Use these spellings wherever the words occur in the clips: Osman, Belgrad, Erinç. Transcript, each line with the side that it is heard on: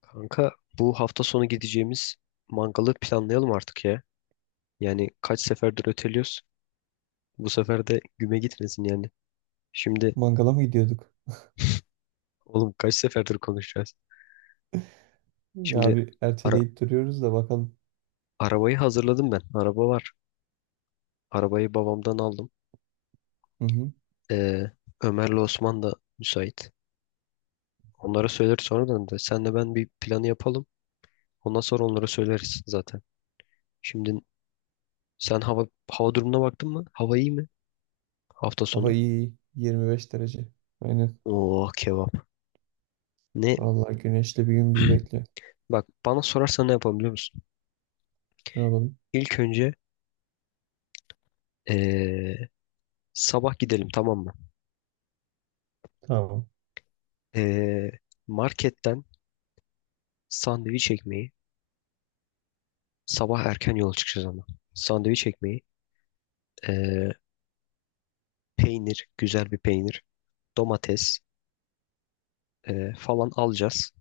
left: Kanka bu hafta sonu gideceğimiz mangalı planlayalım artık ya. Yani kaç seferdir öteliyoruz. Bu sefer de güme gitmesin yani. Şimdi
right: Mangala mı gidiyorduk?
left: oğlum kaç seferdir konuşacağız. Şimdi
right: Ya bir
left: ara-
right: erteleyip duruyoruz da bakalım.
left: arabayı hazırladım ben. Araba var. Arabayı babamdan aldım.
right: Hı hı.
left: Ee, Ömer'le Osman da müsait. Onlara söyleriz sonradan da. Senle ben bir planı yapalım. Ondan sonra onlara söyleriz zaten. Şimdi sen hava durumuna baktın mı? Hava iyi mi? Hafta
right: Hava
left: sonu.
right: iyi, iyi. 25 derece. Aynen.
left: Oo kebap. Ne?
right: Vallahi güneşli bir gün bizi bekliyor.
left: Bak bana sorarsan ne yapalım biliyor musun?
right: Ne yapalım?
left: İlk önce eee, sabah gidelim, tamam mı?
right: Tamam.
left: Eee, marketten sandviç ekmeği, sabah erken yola çıkacağız ama. Sandviç ekmeği, eee, peynir, güzel bir peynir, domates falan alacağız.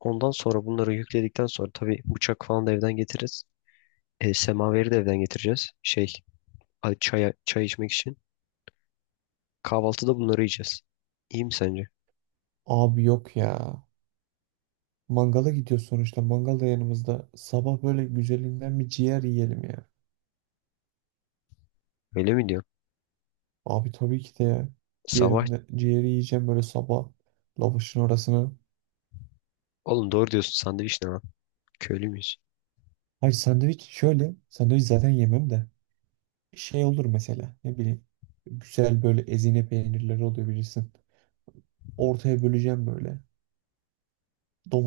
left: Ondan sonra bunları yükledikten sonra tabii bıçak falan da evden getiririz. Semaveri de evden getireceğiz. Çay içmek için. Kahvaltıda bunları yiyeceğiz. İyi mi sence?
right: Abi yok ya. Mangala gidiyor sonuçta. Mangal da yanımızda. Sabah böyle güzelinden bir ciğer yiyelim ya.
left: Öyle mi diyorsun?
right: Abi tabii ki de ya.
left: Sabah
right: Ciğeri yiyeceğim böyle sabah. Lavaşın orasını.
left: oğlum doğru diyorsun, sandviç ne lan? Köylü müyüz?
right: Hayır, sandviç şöyle. Sandviç zaten yemem de. Şey olur mesela. Ne bileyim. Güzel böyle ezine peynirleri oluyor bilirsin. Ortaya böleceğim böyle.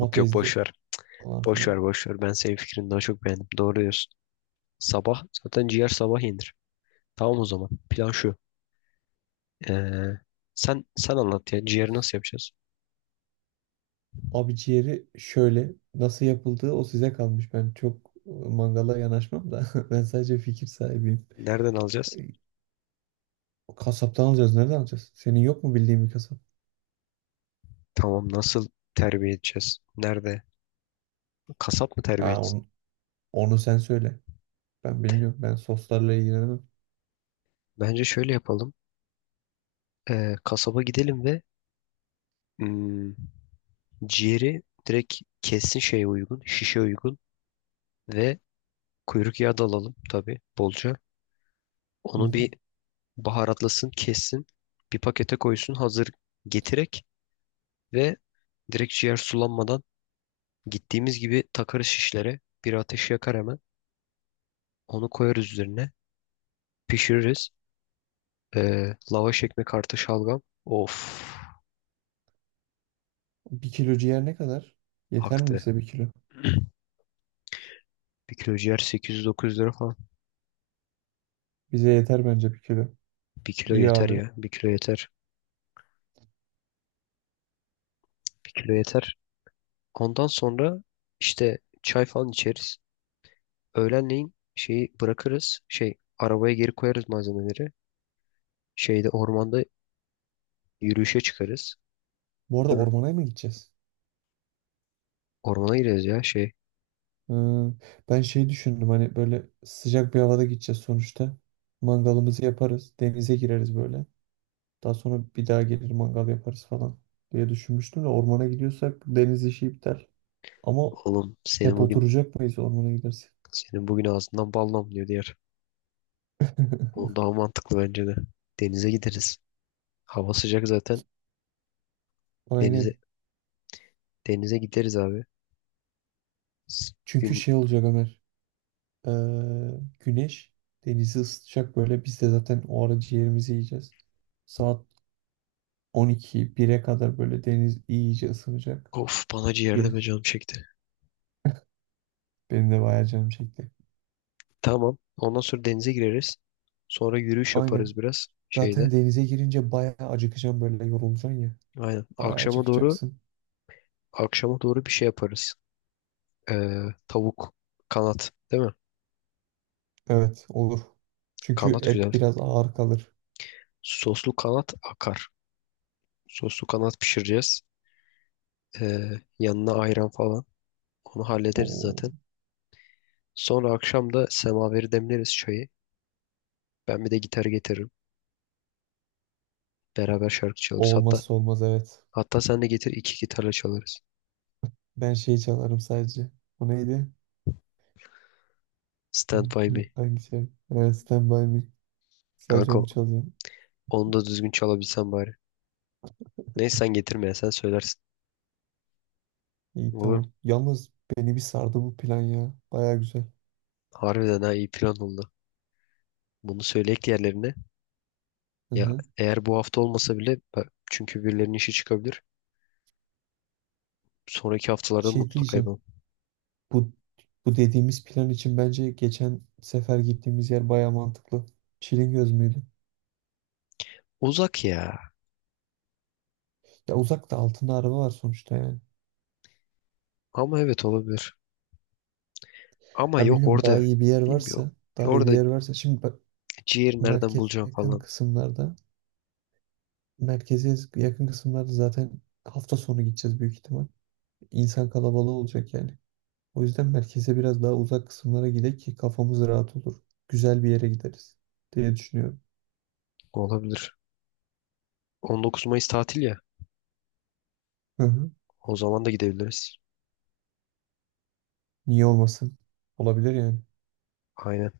left: Yok yok, boş ver.
right: falan
left: Boş
right: filan.
left: ver boş ver. Ben senin fikrini daha çok beğendim. Doğru diyorsun. Sabah zaten ciğer, sabah yenir. Tamam o zaman. Plan şu. Ee, sen anlat ya. Ciğeri nasıl yapacağız?
right: Abi ciğeri şöyle, nasıl yapıldığı o size kalmış. Ben çok mangala yanaşmam da ben sadece fikir sahibiyim.
left: Nereden alacağız?
right: E, Kasaptan alacağız. Nereden alacağız? Senin yok mu bildiğin bir kasap?
left: Tamam, nasıl terbiye edeceğiz? Nerede? Kasap mı terbiye
right: Ha,
left: etsin?
right: onu sen söyle. Ben bilmiyorum. Ben soslarla ilgilenemem.
left: Bence şöyle yapalım. Kasaba gidelim ve hmm, ciğeri direkt kessin, şeye uygun, şişe uygun ve kuyruk yağı da alalım tabii bolca.
right: Hı
left: Onu
right: hı.
left: bir baharatlasın, kessin, bir pakete koysun, hazır getirerek. Ve direkt ciğer sulanmadan gittiğimiz gibi takarız şişlere. Bir ateş yakar hemen. Onu koyarız üzerine. Pişiririz. Lavaş ekmek artı şalgam. Of
right: Bir kilo ciğer ne kadar? Yeter mi
left: aktı.
right: bize bir kilo?
left: Bir kilo ciğer 800-900 lira falan.
right: Bize yeter bence bir kilo.
left: Bir kilo
right: İyi
left: yeter
right: abi.
left: ya. Bir kilo yeter. Bir kilo yeter. Ondan sonra işte çay falan içeriz. Öğlenleyin şeyi bırakırız. Şey, arabaya geri koyarız malzemeleri. Şeyde, ormanda yürüyüşe çıkarız.
right: Bu arada
left: Değil mi?
right: ormana mı gideceğiz?
left: Ormana gireriz ya şey.
right: Hı, ben şey düşündüm, hani böyle sıcak bir havada gideceğiz sonuçta. Mangalımızı yaparız. Denize gireriz böyle. Daha sonra bir daha gelir mangal yaparız falan diye düşünmüştüm de, ormana gidiyorsak deniz işi iptal. Ama
left: Oğlum seni
right: hep
left: bugün
right: oturacak mıyız ormana gidersek?
left: Senin bugün ağzından bal damlıyor diğer. O daha mantıklı bence de. Denize gideriz. Hava sıcak zaten. Denize
right: Aynen.
left: denize gideriz abi. S-
right: Çünkü
left: Gün
right: şey olacak Ömer. Ee, Güneş denizi ısıtacak böyle. Biz de zaten o ara ciğerimizi yiyeceğiz. Saat 12 1'e kadar böyle deniz iyice ısınacak.
left: of bana ciğerde
right: Gir,
left: ve canım çekti.
right: benim de bayağı canım çekti.
left: Tamam. Ondan sonra denize gireriz. Sonra yürüyüş
right: Aynen.
left: yaparız biraz
right: Zaten
left: şeyde.
right: denize girince bayağı acıkacağım, böyle yorulacaksın ya.
left: Aynen.
right: Bayağı
left: Akşama doğru
right: acıkacaksın.
left: akşama doğru bir şey yaparız. Ee, tavuk kanat değil mi?
right: Evet, olur. Çünkü
left: Kanat güzel.
right: et biraz ağır kalır.
left: Soslu kanat akar. Soslu kanat pişireceğiz. Ee, yanına ayran falan. Onu hallederiz
right: O,
left: zaten. Sonra akşam da semaveri demleriz, çayı. Ben bir de gitar getiririm. Beraber şarkı çalarız.
right: o
left: Hatta
right: olmazsa olmaz, evet.
left: hatta sen de getir, iki gitarla çalarız.
right: Ben şey çalarım sadece. O neydi?
left: Stand By Me.
right: Hangi şey? Evet, Stand By Me. Sadece
left: Kanka,
right: onu çalıyorum.
left: onu da düzgün çalabilsen bari. Neyse, sen getirme ya, sen söylersin.
right: İyi,
left: Olur.
right: tamam. Yalnız beni bir sardı bu plan ya. Baya güzel.
left: Harbiden ha, iyi plan oldu. Bunu söyleyek yerlerine.
right: Hı
left: Ya
right: hı.
left: eğer bu hafta olmasa bile ben- çünkü birilerinin işi çıkabilir. Sonraki haftalarda
right: Şey
left: mutlaka
right: diyeceğim.
left: yapalım.
right: Bu bu dediğimiz plan için bence geçen sefer gittiğimiz yer baya mantıklı. Çilingöz müydü?
left: Uzak ya.
right: Ya uzakta, altında araba var sonuçta yani.
left: Ama evet, olabilir. Ama
right: Ha,
left: yok,
right: bilmiyorum, daha
left: orada
right: iyi bir yer
left: bilmiyorum.
right: varsa
left: Orada
right: şimdi bak,
left: ciğeri nereden
right: merkeze
left: bulacağım
right: yakın
left: falan.
right: kısımlarda merkeze yakın kısımlarda zaten hafta sonu gideceğiz büyük ihtimal. İnsan kalabalığı olacak yani. O yüzden merkeze biraz daha uzak kısımlara gidelim ki kafamız rahat olur. Güzel bir yere gideriz diye düşünüyorum.
left: Olabilir. 19 Mayıs tatil ya.
right: Hı hı.
left: O zaman da gidebiliriz.
right: Niye olmasın? Olabilir yani.
left: Aynen.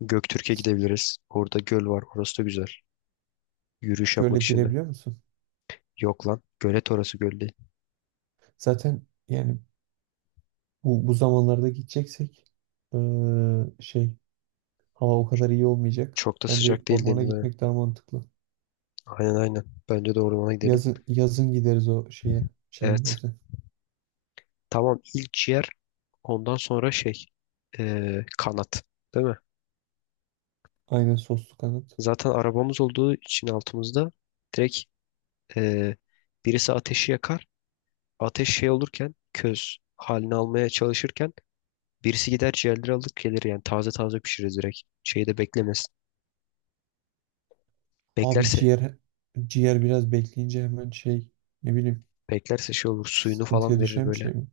left: Göktürk'e gidebiliriz. Orada göl var. Orası da güzel. Yürüyüş
right: Göle
left: yapmak için de.
right: girebiliyor musun?
left: Yok lan. Gölet orası, göl değil.
right: Zaten yani bu zamanlarda gideceksek şey, hava o kadar iyi olmayacak.
left: Çok da
right: Bence
left: sıcak değil
right: ormana
left: deniliyor.
right: gitmek daha mantıklı.
left: Aynen aynen. Bence de ormana gidelim.
right: Yazın gideriz o şeye.
left: Evet.
right: Çilingöz'e.
left: Tamam, ilk ciğer. Ondan sonra şey, kanat. Değil mi?
right: Aynen, soslu kanat.
left: Zaten arabamız olduğu için altımızda direkt eee, birisi ateşi yakar. Ateş şey olurken, köz halini almaya çalışırken birisi gider ciğerleri alır gelir, yani taze taze pişiririz direkt. Şeyi de beklemez.
right: Abi
left: Beklerse,
right: ciğer biraz bekleyince hemen şey, ne bileyim,
left: beklerse şey olur, suyunu falan
right: sıkıntıya
left: verir
right: düşen bir
left: böyle.
right: şey mi?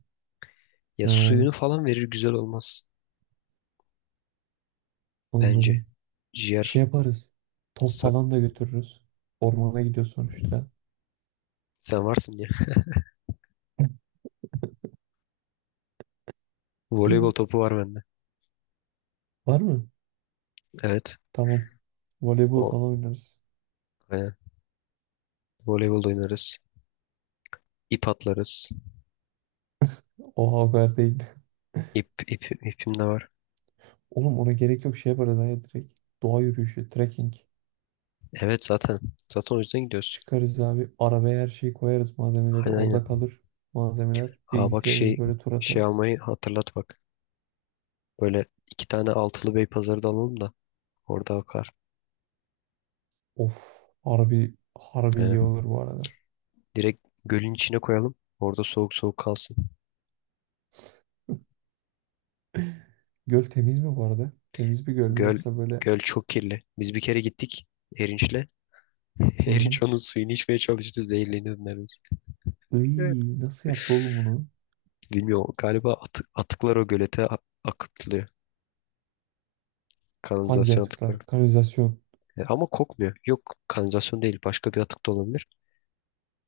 left: Ya, suyunu
right: Ha,
left: falan verir, güzel olmaz bence.
right: anladım.
left: Ciğer
right: Şey yaparız. Top
left: sak
right: falan da götürürüz. Ormana gidiyor sonuçta.
left: sen varsın ya.
right: Hı.
left: Voleybol topu var bende.
right: Var mı?
left: Evet.
right: Tamam. Voleybol
left: O.
right: falan oynarız.
left: Aynen. Voleybol da oynarız. İp atlarız.
right: Oha, o kadar değil.
left: İp, ip, ipim de var.
right: Oğlum, ona gerek yok, şey yaparız ha ya, direkt. Doğa yürüyüşü, trekking.
left: Evet zaten. Zaten o yüzden gidiyoruz.
right: Çıkarız abi. Arabaya her şeyi koyarız, malzemeleri.
left: Aynen aynen.
right: Orada kalır malzemeler.
left: Aa bak,
right: Bilgisayarız
left: şey
right: böyle, tur
left: şey
right: atarız.
left: almayı hatırlat bak. Böyle iki tane altılı bey pazarı da alalım da orada bakar.
right: Of. Harbi,
left: Ee,
right: iyi olur bu arada.
left: Direkt gölün içine koyalım. Orada soğuk soğuk kalsın.
right: Göl temiz mi bu arada? Temiz bir göl mü,
left: Göl
right: yoksa böyle...
left: göl çok kirli. Biz bir kere gittik Erinç'le.
right: Hı hı.
left: Erinç onun suyunu içmeye çalıştı. Zehirleniyordu neredeyse. Evet.
right: Iy, nasıl yaptı oğlum bunu?
left: Bilmiyorum, galiba atıklar o gölete akıtılıyor.
right: Hangi
left: Kanalizasyon atıkları.
right: atıklar? Kanalizasyon.
left: Ama kokmuyor. Yok, kanalizasyon değil. Başka bir atık da olabilir.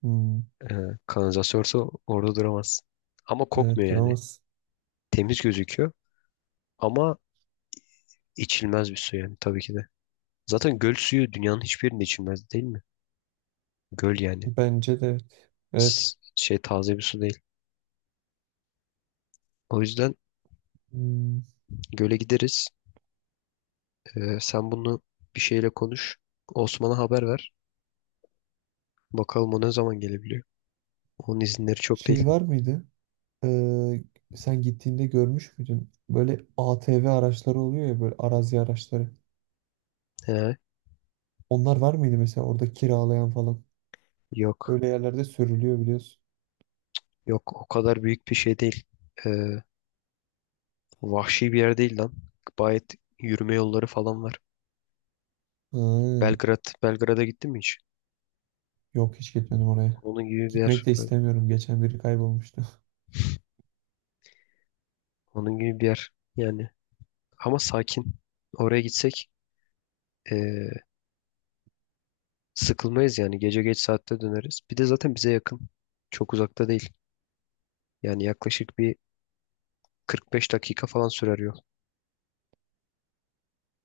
right: Hmm,
left: E, kanalizasyon olsa orada duramaz. Ama kokmuyor
right: evet,
left: yani.
right: duramaz.
left: Temiz gözüküyor ama içilmez bir su yani tabii ki de. Zaten göl suyu dünyanın hiçbir yerinde içilmez, değil mi? Göl yani.
right: Bence de evet. Evet.
left: S- şey, taze bir su değil. O yüzden
right: Hmm,
left: göle gideriz. Sen bunu bir şeyle konuş. Osman'a haber ver. Bakalım o ne zaman gelebiliyor. Onun izinleri çok değil.
right: şey var mıydı? Ee, Sen gittiğinde görmüş müydün? Böyle ATV araçları oluyor ya, böyle arazi araçları.
left: He,
right: Onlar var mıydı mesela, orada kiralayan falan?
left: yok.
right: Böyle yerlerde sürülüyor, biliyorsun.
left: Yok, o kadar büyük bir şey değil. Ee, vahşi bir yer değil lan. Gayet yürüme yolları falan var.
right: Ha,
left: Belgrad'a gittin mi hiç?
right: yok, hiç gitmedim oraya.
left: Onun gibi bir yer
right: Gitmek de
left: böyle.
right: istemiyorum. Geçen biri kaybolmuştu.
left: Onun gibi bir yer yani. Ama sakin. Oraya gitsek ee, sıkılmayız yani. Gece geç saatte döneriz. Bir de zaten bize yakın. Çok uzakta değil. Yani yaklaşık bir 45 dakika falan sürer